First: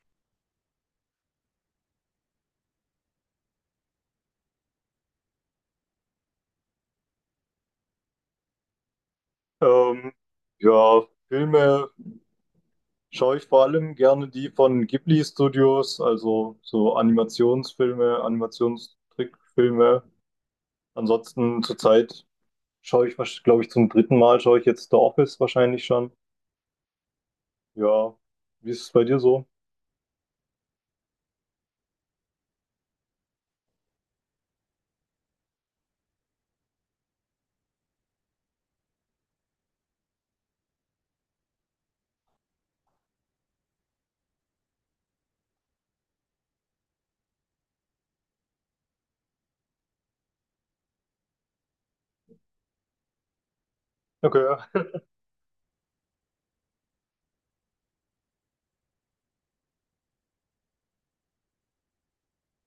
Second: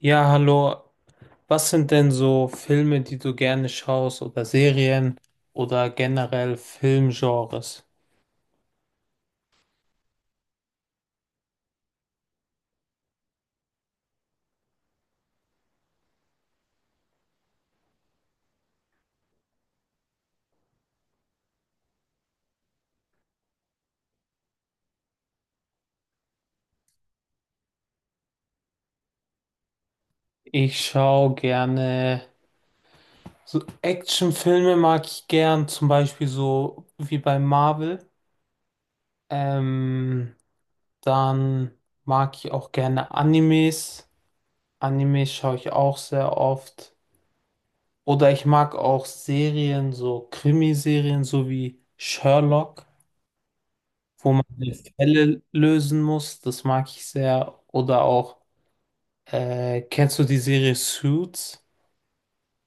Ja, hallo. Was sind denn so Filme, die du gerne schaust oder Serien oder generell Filmgenres? Ähm, ja, Filme schaue ich vor allem gerne die von Ghibli Studios, also so Animationsfilme, Animationstrickfilme. Ansonsten zurzeit schaue ich, glaube ich, zum dritten Mal schaue ich jetzt The Office wahrscheinlich schon. Ja, wie ist es bei dir so? Ich schaue gerne so Actionfilme mag ich gern, zum Beispiel so wie bei Marvel. Ähm, Dann mag ich auch gerne Animes. Animes schaue ich auch sehr oft. Oder ich mag auch Serien, so Krimiserien, so wie Sherlock, wo Okay, man die ja. Fälle lösen muss. Das mag ich sehr. Oder auch, kennst du die Serie Suits?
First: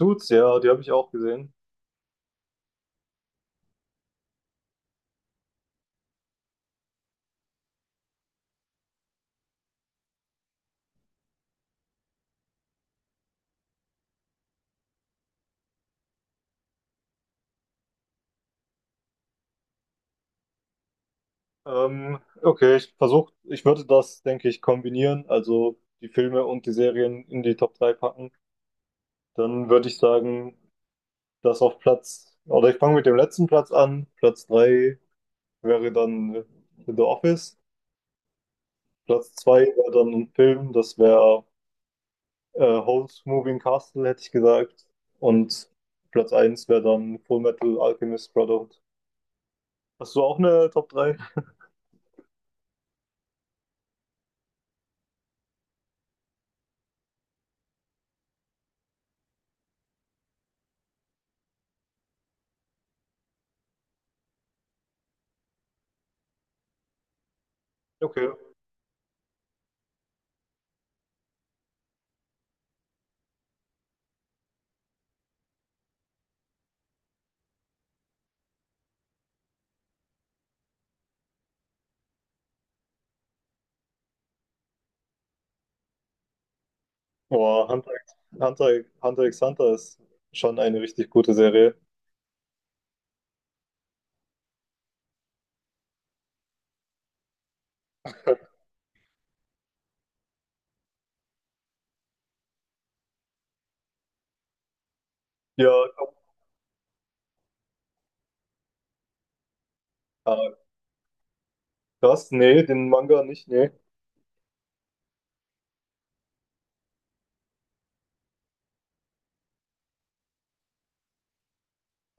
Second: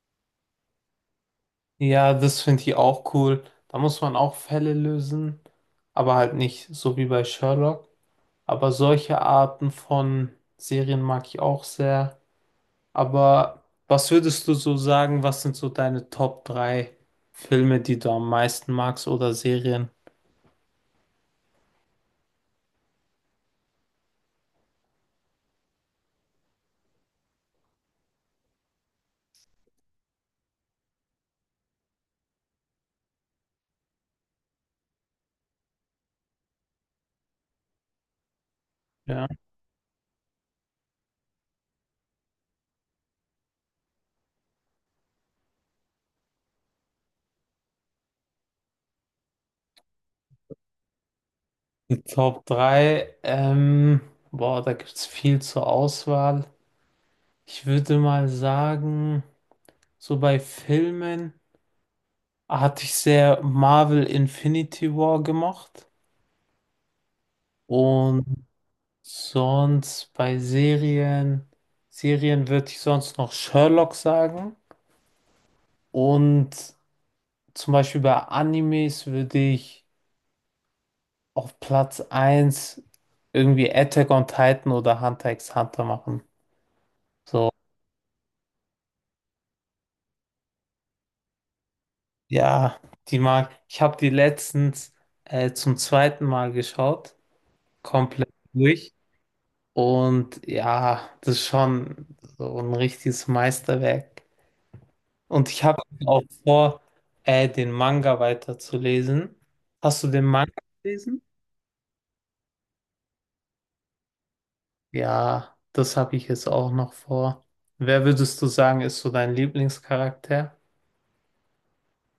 Suits, ja, die habe ich auch gesehen. Ja, das finde ich auch cool. Da muss man auch Fälle lösen, aber halt nicht so wie bei Sherlock. Aber solche Arten von Serien mag ich auch sehr. Aber was würdest du so sagen, was sind so deine Top 3 Filme, die du am meisten magst oder Serien? Okay, ich würde das, denke ich, kombinieren, also die Filme und die Serien in die Top 3 packen. Dann würde ich sagen, oder ich fange mit dem letzten Platz an. Platz 3 wäre dann The Office. Ja. Platz 2 wäre dann ein Film, das wäre Howl's Moving Castle, hätte ich gesagt. Und Platz eins wäre dann Full Metal Alchemist Brotherhood. Hast du auch eine Top drei? Die Top 3. Boah, da gibt es viel zur Auswahl. Ich würde mal sagen, so bei Filmen hatte ich sehr Marvel Infinity War gemacht und Okay. sonst bei Serien würde ich sonst noch Sherlock sagen und zum Beispiel bei Animes würde ich auf Platz eins irgendwie Attack on Titan oder Hunter x Hunter machen. So, Boah, Hunter, Hunter x Hunter ist schon eine richtig gute Serie. ja, die mag. Ich habe die letztens zum zweiten Mal geschaut, komplett durch. Und ja, das ist schon so ein richtiges Meisterwerk. Und ich Ja, habe auch vor, den Manga weiterzulesen. Hast du den äh, Manga gelesen? krass, nee, den Manga nicht, nee. Ja, das habe ich jetzt auch noch vor. Wer würdest du sagen, ist so dein Lieblingscharakter?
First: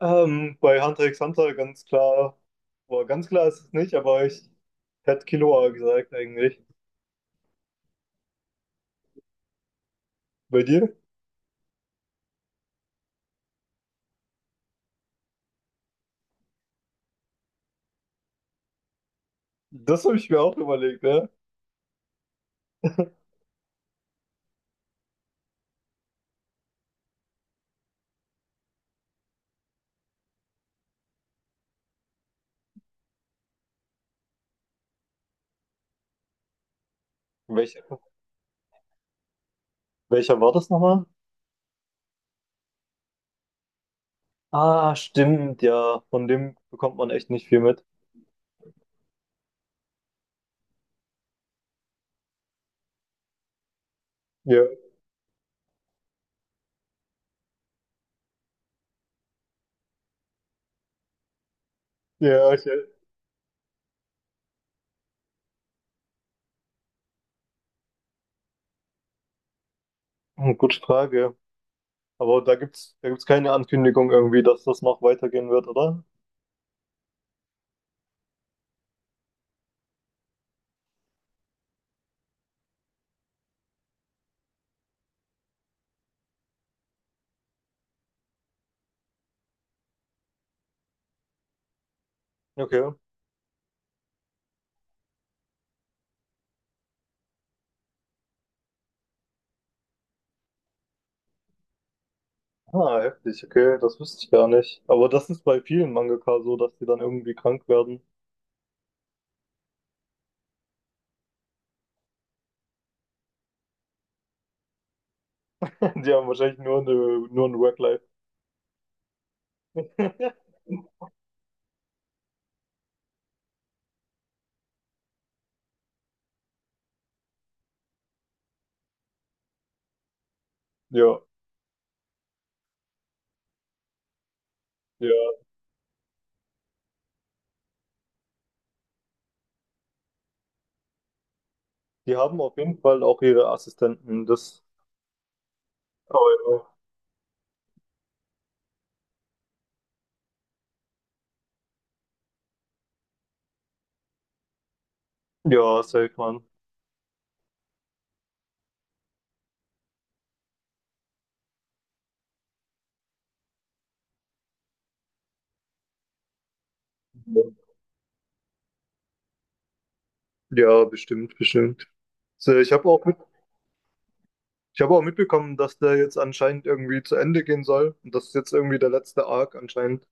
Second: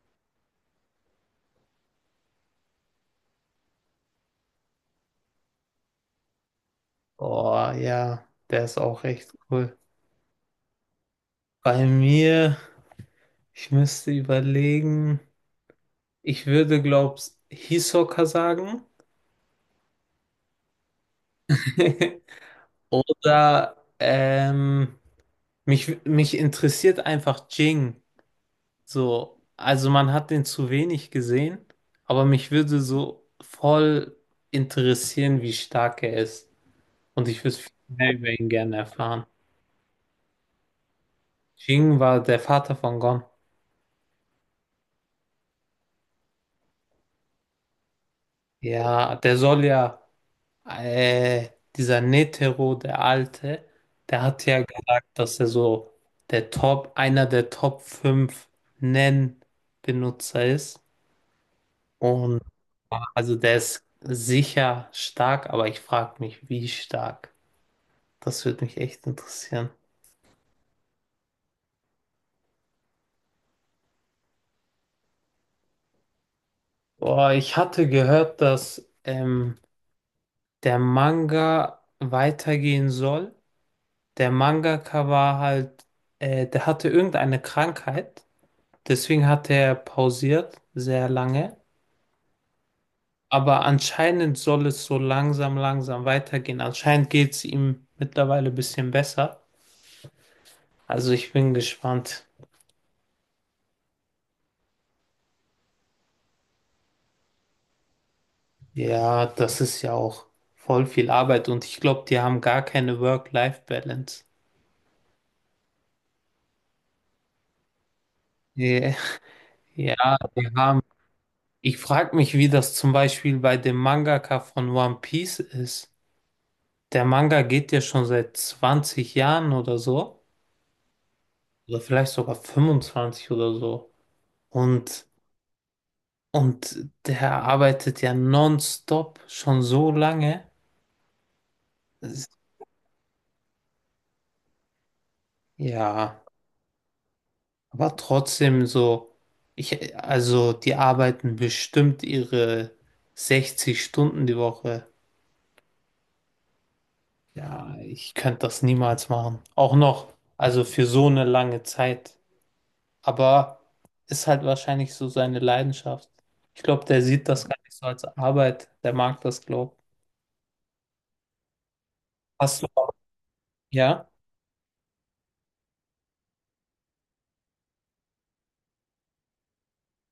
Bei Hunter x Hunter ganz klar, boah, ganz klar ist es nicht, aber ich hätte Killua gesagt eigentlich. Oh ja, der ist auch echt cool. Bei dir? Bei mir, ich müsste überlegen, ich würde, glaub's, Hisoka sagen. Das habe ich mir auch überlegt, ne? Oder mich interessiert einfach Jing. So, also man hat den zu wenig gesehen, aber mich würde so voll interessieren, wie stark er ist. Und ich würde viel Welch, mehr über ihn gerne erfahren. welcher war das nochmal? Jing war der Vater von Gon. Ah, stimmt, ja. Von dem bekommt man echt nicht viel mit. Ja, der soll ja, äh, dieser Netero, der Alte, der hat ja Ja, gesagt, dass er so einer der Top 5 Nen-Benutzer ist. Und ja, also der ist sicher stark, aber ich frage mich, wie stark. Das würde mich echt interessieren. hm, gute Frage. Aber da gibt's keine Ankündigung irgendwie, dass das noch weitergehen wird, oder? Boah, ich hatte gehört, dass der Manga weitergehen soll. Der Mangaka war halt, der hatte irgendeine Krankheit. Deswegen hat er pausiert sehr lange. Okay. Aber anscheinend soll es so langsam, langsam weitergehen. Anscheinend geht es ihm mittlerweile ein bisschen besser. Also ich bin gespannt. Ah, heftig, okay, das wusste ich gar nicht. Aber das ist bei vielen Mangaka so, dass die dann irgendwie krank werden. Ja, das ist ja auch voll viel Arbeit und ich glaube, die haben gar keine Work-Life-Balance. Die haben wahrscheinlich nur ein Work-Life. Yeah. Ja, die haben. Ich frage mich, wie das zum Beispiel bei dem Mangaka von One Piece ist. Der Manga geht ja schon seit 20 Jahren oder so, Ja, oder vielleicht sogar 25 oder so. Und, ja. und der arbeitet ja nonstop schon so lange. Die Es- haben auf jeden Fall auch ihre Assistenten. Das, Ja. aber Aber trotzdem so, also die arbeiten bestimmt ihre 60 Stunden die Woche. ja, ja, safe, Mann. Ja, ich könnte das niemals machen. Auch noch, also für so eine lange Zeit. Aber ist halt wahrscheinlich so seine Leidenschaft. Ich glaube, der sieht das gar nicht so als Arbeit. Der mag das, glaube ich. Ja, bestimmt, bestimmt. So, Hast du, ja, ich habe auch mitbekommen, dass der jetzt anscheinend irgendwie zu Ende gehen soll. Und das ist jetzt irgendwie der letzte Arc anscheinend.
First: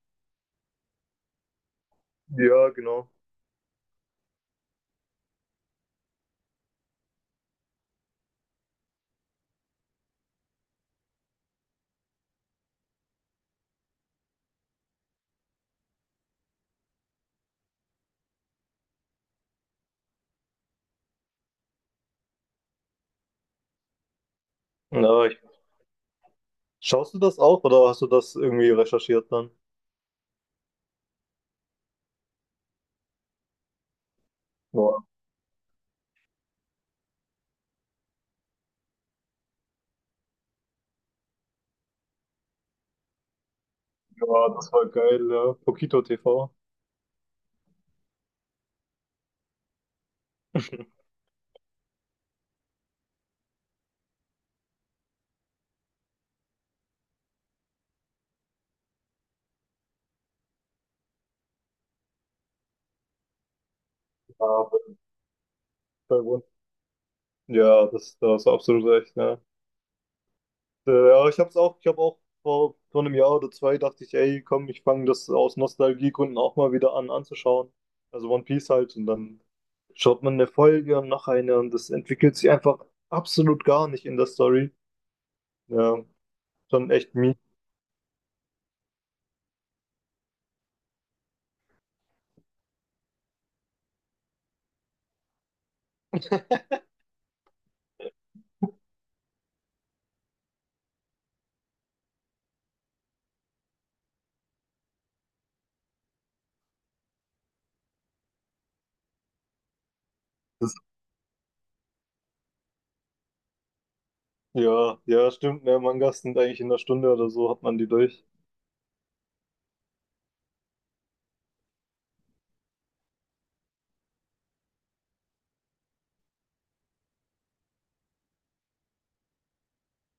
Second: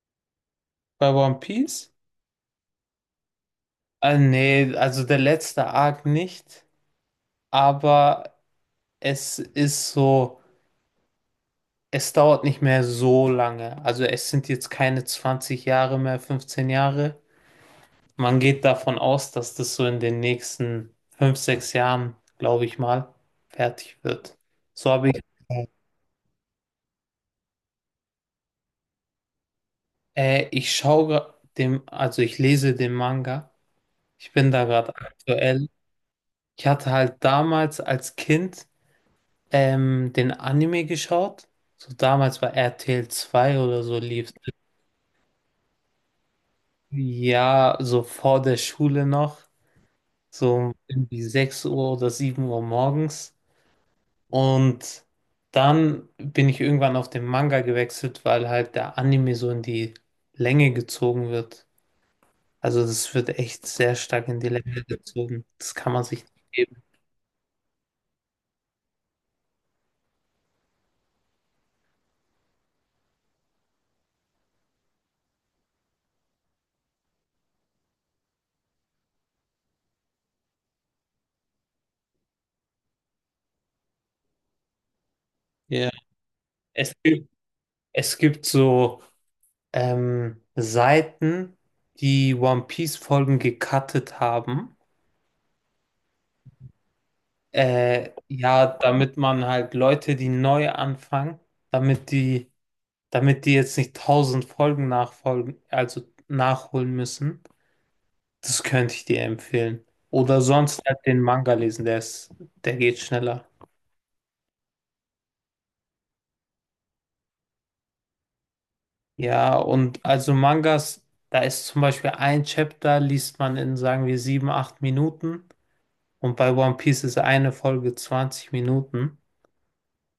bei One Piece? Ja, genau. Nee, also der letzte Arc nicht. Aber es ist so. Es dauert nicht mehr so lange. Also es sind jetzt keine 20 Jahre mehr, 15 Jahre. Man geht davon aus, dass das so in den nächsten 5, 6 Jahren, glaube ich mal, fertig wird. So habe ich, Ja, schaust du das auch oder hast du das irgendwie recherchiert dann? Ich schaue dem, also ich lese den Manga. Ich bin da gerade Boah, aktuell. Ich hatte halt damals als Kind den Anime geschaut. So damals bei RTL 2 oder so lief. ja, das war geil, ja. Pokito TV. Ja, so vor der Schule noch, so irgendwie 6 Uhr oder 7 Uhr morgens. Und dann bin ich irgendwann auf den Manga gewechselt, weil halt der Anime so in die Länge gezogen wird. Also das wird echt sehr stark in Ja, die Länge bei- gezogen. Das kann man bei sich One. nicht geben. Ja, da hast du absolut recht, ja. Ja, ich habe auch vor, vor einem Jahr oder zwei dachte ich, ey, komm, ich fange das aus Nostalgiegründen auch mal wieder an anzuschauen. Also One Piece halt und dann schaut man eine Folge und noch eine und das entwickelt sich einfach absolut gar nicht in der Story. Ja. Ja, schon Es echt gibt, mies. es gibt so Seiten, die One Piece-Folgen gecuttet haben. Ja, damit man halt Leute, die neu anfangen, damit die damit die jetzt nicht 1.000 Folgen nachfolgen, also nachholen müssen. Das könnte ich dir empfehlen. Oder Das, sonst halt den Manga lesen, der geht schneller. ja, ja, stimmt, ne, Mangas sind eigentlich in einer Stunde oder so hat man die durch. Ja, und also Mangas, da ist zum Beispiel ein Chapter, liest man in, sagen wir, sieben, acht Minuten. Und bei One Piece ist eine Folge 20 Minuten.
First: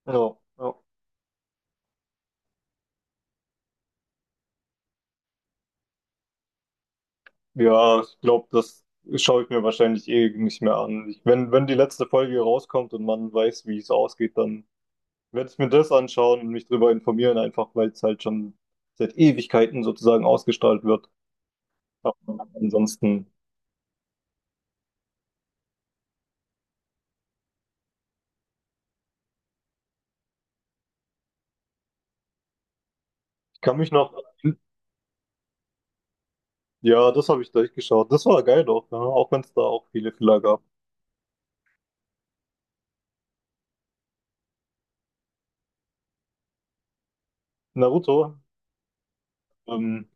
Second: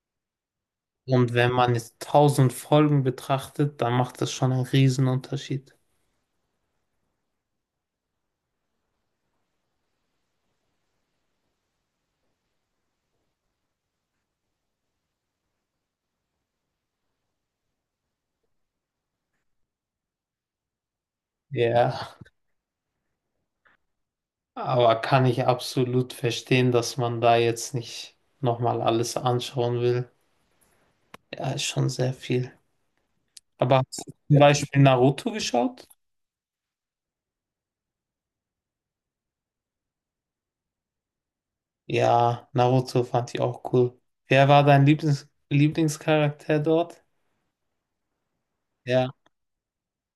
Ja, ja. Und wenn man jetzt 1.000 Folgen betrachtet, dann macht das schon einen Riesenunterschied. Ja, ich glaube, das schaue ich mir wahrscheinlich eh nicht mehr an. Ich, wenn, wenn die letzte Folge rauskommt und man weiß, wie es ausgeht, dann werde ich mir das anschauen und mich darüber informieren, einfach weil es halt schon seit Ewigkeiten sozusagen ausgestrahlt wird. Ja. Aber ansonsten, Aber kann ich absolut verstehen, dass man da jetzt nicht nochmal alles anschauen will. Ja, ist schon sehr viel. ich kann Aber mich hast du zum, noch. ja, Beispiel Naruto geschaut? Ja, das habe ich durchgeschaut. Das war geil doch, ja, auch wenn es da auch viele Fehler gab. Ja, Naruto fand ich auch cool. Wer war dein Lieblingscharakter dort? Naruto, Ja. ähm,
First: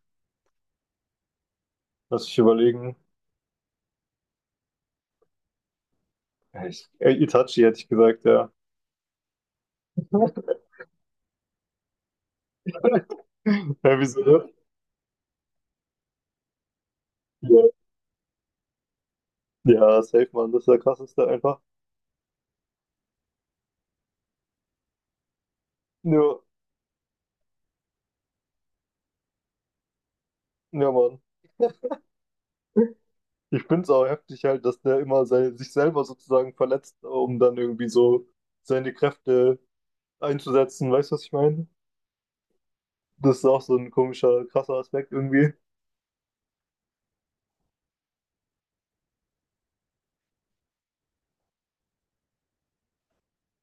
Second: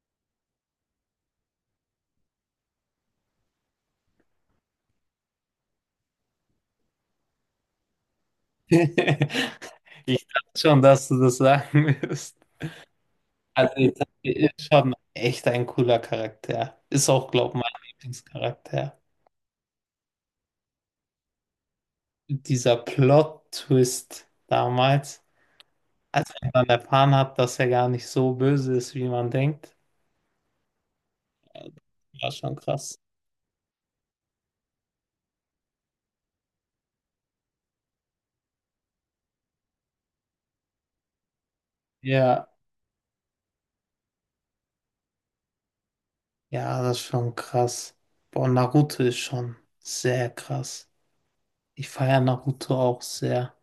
lass ich überlegen. Itachi hätte ich gesagt, ja. Ich dachte schon, dass du das sagen wirst. Also Ja, Itachi wieso? ist schon echt ein cooler Charakter. Ist auch, glaube ich, Ja, mein Lieblingscharakter. ja safe, Mann, das ist der krasseste einfach. Dieser Plot-Twist damals. Als Nur ich dann erfahren habe, dass er gar nicht so böse ist, wie man denkt, ja, Mann. war schon krass. Ich finde es auch heftig halt, dass der immer sich selber sozusagen verletzt, um dann irgendwie so seine Kräfte einzusetzen. Weißt du, was ich meine? Ja, Das ist auch so ein komischer, krasser Aspekt irgendwie. ja, das ist schon krass. Boah, Naruto ist schon sehr krass. Ich feiere Naruto auch sehr.